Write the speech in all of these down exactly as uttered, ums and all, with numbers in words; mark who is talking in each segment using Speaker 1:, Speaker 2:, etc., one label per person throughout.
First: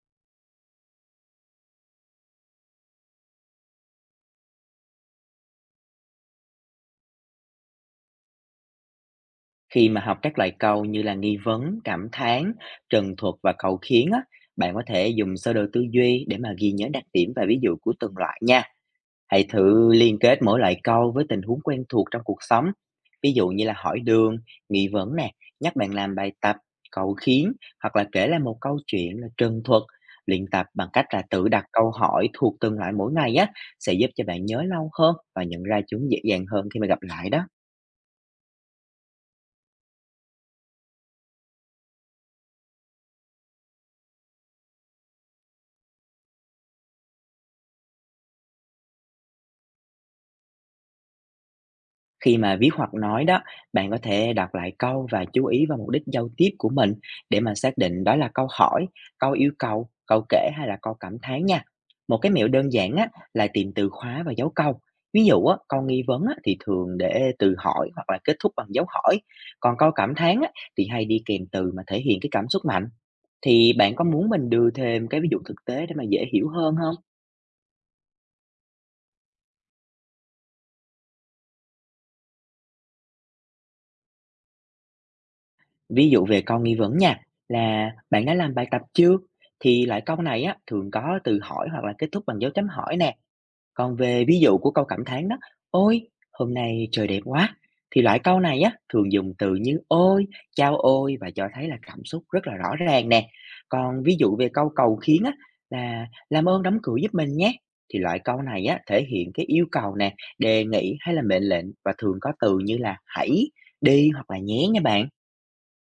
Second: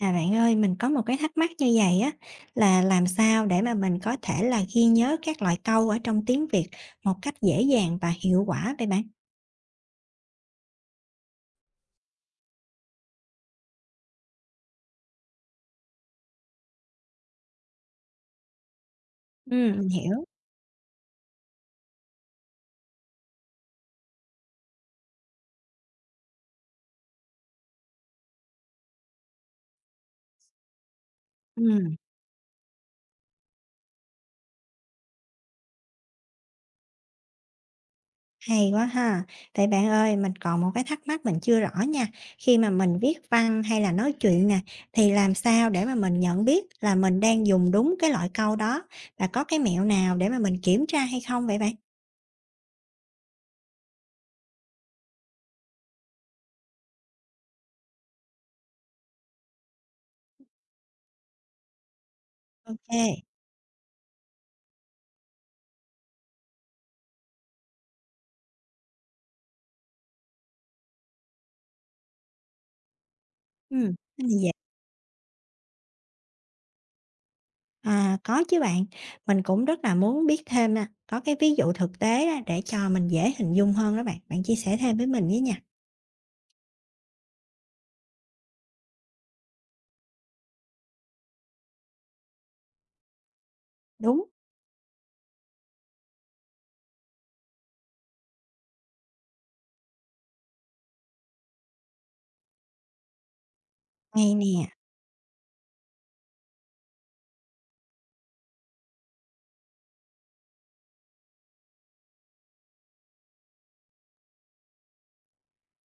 Speaker 1: À bạn ơi, mình có một cái thắc mắc như vậy á, là làm sao để mà mình có thể là ghi nhớ các loại câu ở trong tiếng Việt một cách dễ dàng và hiệu quả vậy bạn?
Speaker 2: Khi mà học các loại câu như là nghi vấn, cảm thán, trần thuật và cầu khiến á, bạn có thể dùng sơ đồ tư duy để mà ghi nhớ đặc điểm và ví dụ của từng loại nha. Hãy
Speaker 1: Ừ, mình
Speaker 2: thử liên
Speaker 1: hiểu.
Speaker 2: kết mỗi loại câu với tình huống quen thuộc trong cuộc sống. Ví dụ như là hỏi đường, nghi vấn nè, nhắc bạn làm bài tập, cầu khiến hoặc là kể lại một câu chuyện là trần thuật. Luyện tập bằng cách là tự đặt câu
Speaker 1: Ừ,
Speaker 2: hỏi thuộc từng loại mỗi ngày á sẽ giúp cho bạn nhớ lâu hơn và nhận ra chúng dễ dàng hơn khi mà gặp lại đó.
Speaker 1: hay quá ha. Vậy bạn ơi, mình còn một cái thắc mắc mình chưa rõ nha. Khi mà mình viết văn hay là nói chuyện nè, thì làm sao để mà mình nhận biết là mình đang dùng đúng cái loại câu đó và có cái mẹo nào để mà mình kiểm tra hay không vậy bạn?
Speaker 2: Khi mà viết hoặc nói đó, bạn có thể đọc lại câu và chú ý vào mục đích giao tiếp của mình để mà xác định đó là câu hỏi, câu yêu cầu, câu kể hay là câu cảm thán nha. Một cái mẹo đơn giản á,
Speaker 1: Ok.
Speaker 2: là tìm từ khóa và dấu câu. Ví dụ á, câu nghi vấn á, thì thường để từ hỏi hoặc là kết thúc bằng dấu hỏi. Còn câu cảm thán á, thì hay đi kèm từ mà thể hiện cái cảm xúc mạnh. Thì
Speaker 1: Ừ,
Speaker 2: bạn có
Speaker 1: cái
Speaker 2: muốn
Speaker 1: này dễ.
Speaker 2: mình đưa thêm cái ví dụ thực tế để mà dễ hiểu hơn không?
Speaker 1: À, có chứ bạn, mình cũng rất là muốn biết thêm á, có cái ví dụ thực tế á, để cho mình dễ hình dung hơn đó bạn, bạn chia sẻ thêm với mình với nha.
Speaker 2: Ví dụ về câu nghi vấn nha, là "Bạn đã làm bài tập chưa?" Thì loại câu này á, thường có từ hỏi hoặc là kết thúc bằng dấu chấm hỏi nè. Còn
Speaker 1: Đúng,
Speaker 2: về ví dụ của câu cảm thán đó, "Ôi, hôm nay trời đẹp quá!" Thì loại câu này á, thường dùng từ như "Ôi", "Chao ôi" và cho thấy là cảm xúc rất là rõ ràng nè. Còn ví
Speaker 1: hay
Speaker 2: dụ về câu
Speaker 1: nè,
Speaker 2: cầu khiến á, là "Làm ơn đóng cửa giúp mình nhé!" Thì loại câu này á, thể hiện cái yêu cầu nè, đề nghị hay là mệnh lệnh và thường có từ như là "Hãy", "Đi" hoặc là "Nhé" nha bạn.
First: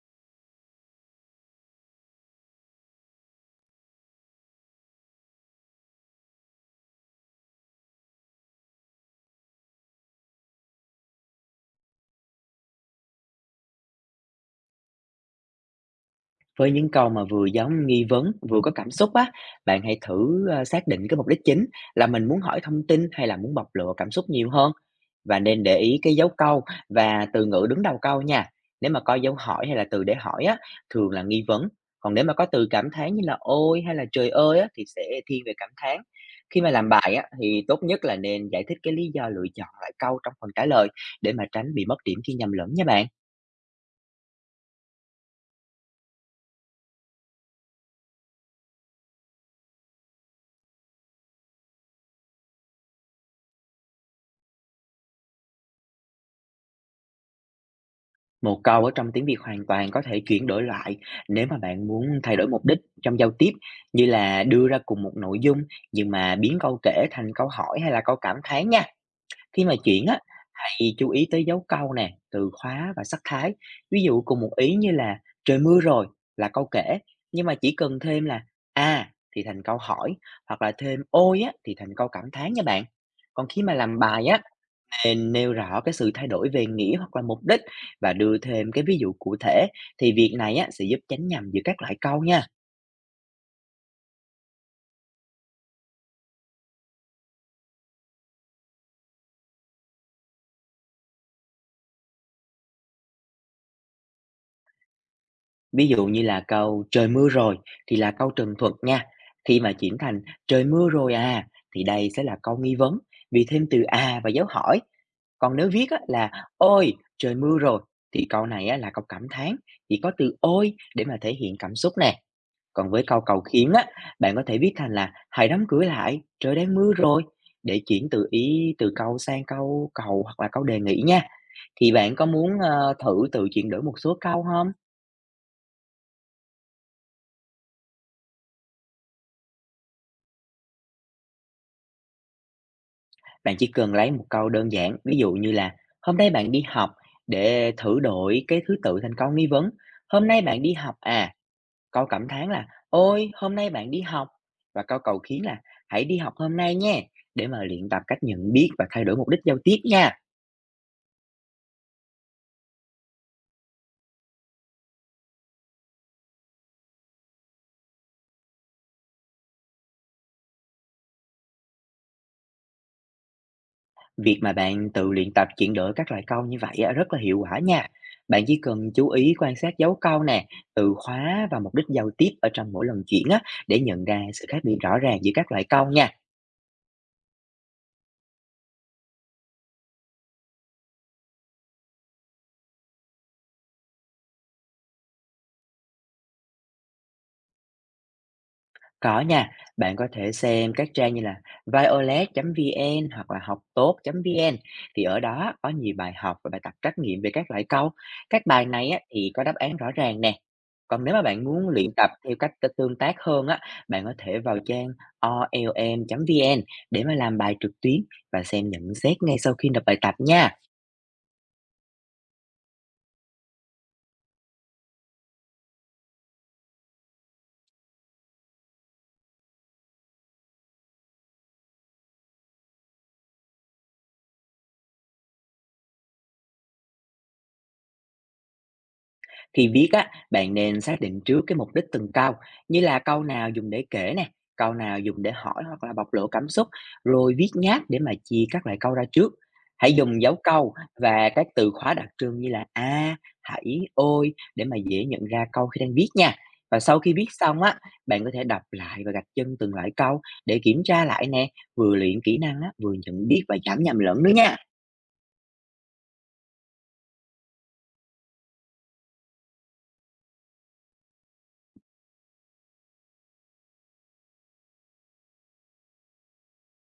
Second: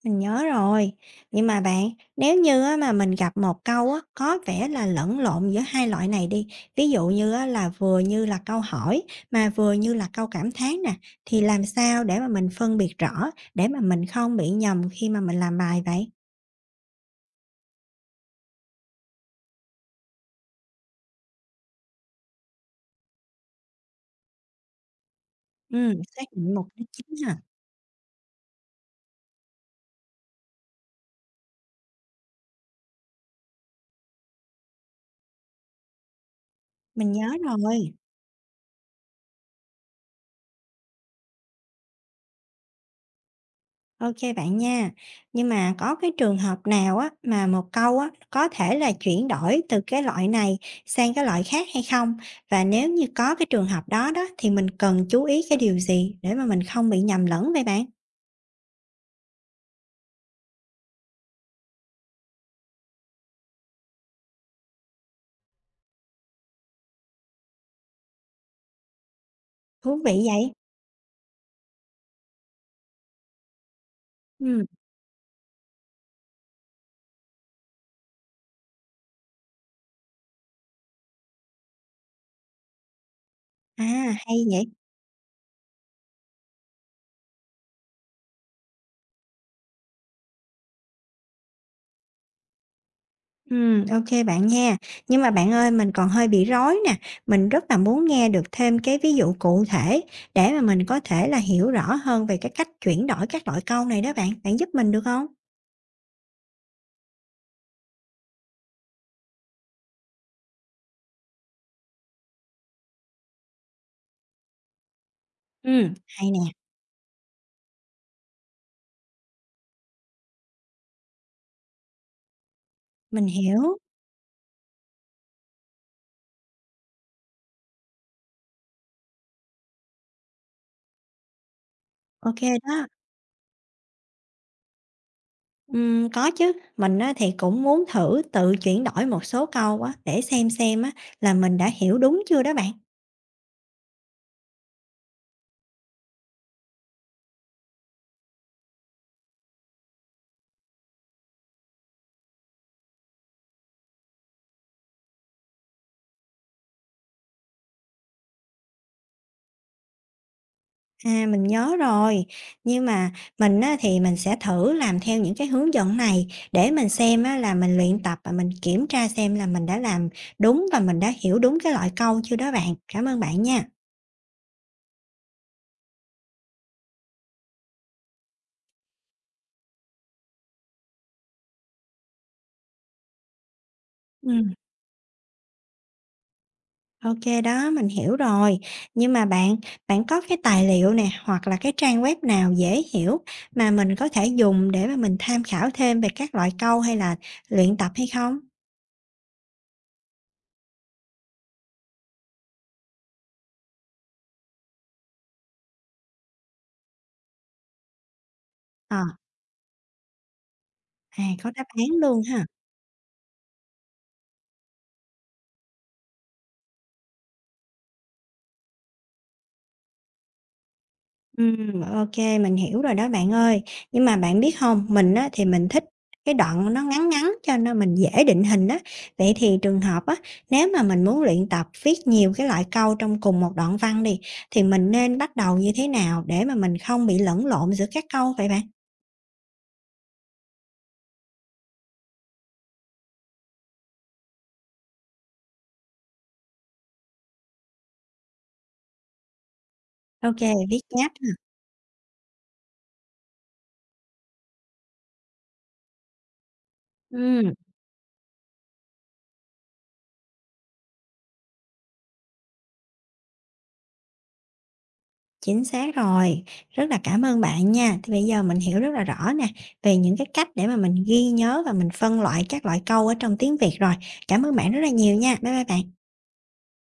Speaker 1: mình nhớ rồi. Nhưng mà bạn, nếu như á, mà mình gặp một câu á, có vẻ là lẫn lộn giữa hai loại này đi, ví dụ như á, là vừa như là câu hỏi mà vừa như là câu cảm thán nè, thì làm sao để mà mình phân biệt rõ, để mà mình không bị nhầm khi mà mình làm bài vậy?
Speaker 2: Với những câu mà vừa giống nghi vấn, vừa có cảm xúc á, bạn hãy thử, ơ, xác định cái mục đích chính là mình muốn hỏi thông tin hay là muốn bộc lộ cảm xúc nhiều hơn. Và nên để ý
Speaker 1: Ừ,
Speaker 2: cái
Speaker 1: xác
Speaker 2: dấu
Speaker 1: định
Speaker 2: câu
Speaker 1: mục đích chính
Speaker 2: và
Speaker 1: hả?
Speaker 2: từ ngữ đứng đầu câu nha. Nếu mà có dấu hỏi hay là từ để hỏi á, thường là nghi vấn. Còn nếu mà có từ cảm thán như là "Ôi!" hay là "Trời ơi!" á, thì sẽ thiên về cảm thán. Khi mà làm
Speaker 1: Mình
Speaker 2: bài
Speaker 1: nhớ
Speaker 2: á, thì tốt
Speaker 1: rồi.
Speaker 2: nhất là nên giải thích cái lý do lựa chọn lại câu trong phần trả lời để mà tránh bị mất điểm khi nhầm lẫn nha bạn.
Speaker 1: Ok bạn nha. Nhưng mà có cái trường hợp nào á, mà một câu á, có thể là chuyển đổi từ cái loại này sang cái loại khác hay không? Và nếu như có cái trường hợp đó đó, thì mình cần chú ý cái điều gì để mà mình không bị nhầm lẫn vậy bạn?
Speaker 2: Một câu ở trong tiếng Việt hoàn toàn có thể chuyển đổi lại nếu mà bạn muốn thay đổi mục đích trong giao tiếp, như là đưa ra cùng một nội dung nhưng mà biến câu kể thành câu hỏi hay là câu cảm thán nha. Khi mà
Speaker 1: Thú
Speaker 2: chuyển á,
Speaker 1: vị vậy!
Speaker 2: hãy chú ý tới dấu câu nè, từ khóa và sắc thái. Ví dụ cùng một
Speaker 1: Ừm,
Speaker 2: ý như là trời mưa rồi là câu kể, nhưng mà chỉ cần thêm là à thì thành câu hỏi hoặc là thêm ôi á thì thành câu cảm thán nha bạn. Còn khi mà
Speaker 1: à,
Speaker 2: làm bài á,
Speaker 1: hay vậy!
Speaker 2: nên nêu rõ cái sự thay đổi về nghĩa hoặc là mục đích và đưa thêm cái ví dụ cụ thể thì việc này á, sẽ giúp tránh nhầm giữa các loại câu nha.
Speaker 1: Ừm, ô, bạn nha. Nhưng mà bạn ơi, mình còn hơi bị rối nè, mình rất là muốn nghe được thêm cái ví dụ cụ thể để mà mình có thể là hiểu rõ hơn về cái cách chuyển đổi các loại câu này đó bạn. Bạn giúp mình được không?
Speaker 2: Ví dụ như là câu trời mưa rồi thì là câu trần thuật nha. Khi mà chuyển thành trời mưa rồi à thì đây sẽ là câu nghi vấn vì thêm từ à và dấu hỏi. Còn nếu viết
Speaker 1: Ừm,
Speaker 2: á,
Speaker 1: hay
Speaker 2: là
Speaker 1: nè.
Speaker 2: ôi trời mưa rồi thì câu này á, là câu cảm thán chỉ có từ ôi để mà thể hiện cảm xúc nè. Còn với câu
Speaker 1: Mình
Speaker 2: cầu khiến
Speaker 1: hiểu,
Speaker 2: á, bạn có thể viết thành là "Hãy đóng cửa lại, trời đang mưa rồi" để chuyển từ ý từ câu sang câu cầu hoặc là câu đề nghị nha. Thì bạn có
Speaker 1: ok
Speaker 2: muốn,
Speaker 1: đó.
Speaker 2: ờ, thử tự chuyển đổi một số câu không?
Speaker 1: Ừm, có chứ, mình á thì cũng muốn thử tự chuyển đổi một số câu á, để xem xem á là mình đã hiểu đúng chưa đó bạn.
Speaker 2: Bạn chỉ cần lấy một câu đơn giản, ví dụ như là "Hôm nay bạn đi học" để thử đổi cái thứ tự thành câu nghi vấn. "Hôm nay bạn đi học à?" Câu cảm thán là "Ôi, hôm nay bạn đi học" và câu cầu khiến là "Hãy đi học hôm nay nhé" để mà luyện tập cách nhận biết và thay đổi mục đích giao tiếp nha.
Speaker 1: À, mình nhớ rồi, nhưng mà mình á thì mình sẽ thử làm theo những cái hướng dẫn này để mình xem á là mình luyện tập và mình kiểm tra xem là mình đã làm đúng và mình đã hiểu đúng cái loại câu chưa đó bạn. Cảm ơn bạn nha.
Speaker 2: Việc mà bạn tự luyện tập chuyển đổi các loại câu như vậy á, rất là hiệu quả nha. Bạn chỉ cần chú ý quan sát dấu câu nè, từ khóa và mục đích giao tiếp ở trong mỗi lần chuyển á, để nhận ra sự
Speaker 1: Ừm.
Speaker 2: khác biệt rõ ràng giữa các loại câu nha.
Speaker 1: OK, đó, mình hiểu rồi. Nhưng mà bạn, bạn có cái tài liệu nè, hoặc là cái trang web nào dễ hiểu mà mình có thể dùng để mà mình tham khảo thêm về các loại câu hay là luyện tập hay không?
Speaker 2: Có nha, bạn có thể xem các trang như là violet chấm vn hoặc là học tốt chấm vn thì ở đó có nhiều bài học và bài tập trắc nghiệm về các loại câu. Các bài này
Speaker 1: Ờ,
Speaker 2: á, thì có đáp án rõ ràng nè. Còn nếu mà
Speaker 1: à,
Speaker 2: bạn
Speaker 1: có đáp
Speaker 2: muốn luyện
Speaker 1: án
Speaker 2: tập
Speaker 1: luôn
Speaker 2: theo
Speaker 1: ha.
Speaker 2: cách t- tương tác hơn á, bạn có thể vào trang olm chấm vn để mà làm bài trực tuyến và xem nhận xét ngay sau khi nộp bài tập nha.
Speaker 1: Ừm, ô, mình hiểu rồi đó bạn ơi. Nhưng mà bạn biết không, mình á thì mình thích cái đoạn nó ngắn ngắn cho nên mình dễ định hình á. Vậy thì trường hợp á, nếu mà mình muốn luyện tập viết nhiều cái loại câu trong cùng một đoạn văn đi, thì mình nên bắt đầu như thế nào để mà mình không bị lẫn lộn giữa các câu vậy bạn?
Speaker 2: Khi viết á, bạn nên xác định trước cái mục đích từng câu, như là câu nào dùng để kể nè, câu nào dùng để hỏi hoặc là bộc lộ cảm xúc, rồi viết nháp để mà chia các loại câu ra trước. Hãy dùng dấu
Speaker 1: Ok,
Speaker 2: câu
Speaker 1: viết nháp ha.
Speaker 2: và các từ khóa đặc trưng như là a, hãy, ôi để mà dễ nhận ra câu khi đang viết nha. Và sau khi viết xong á, bạn có thể đọc lại và gạch chân từng loại câu để kiểm tra lại nè, vừa luyện kỹ năng á, vừa nhận biết và giảm nhầm lẫn nữa nha.
Speaker 1: Chính xác rồi. Rất là cảm ơn bạn nha. Thì bây giờ mình hiểu rất là rõ nè, về những cái cách để mà mình ghi nhớ và mình phân loại các loại câu ở trong tiếng Việt rồi. Cảm ơn bạn rất là nhiều nha. Bye bye bạn.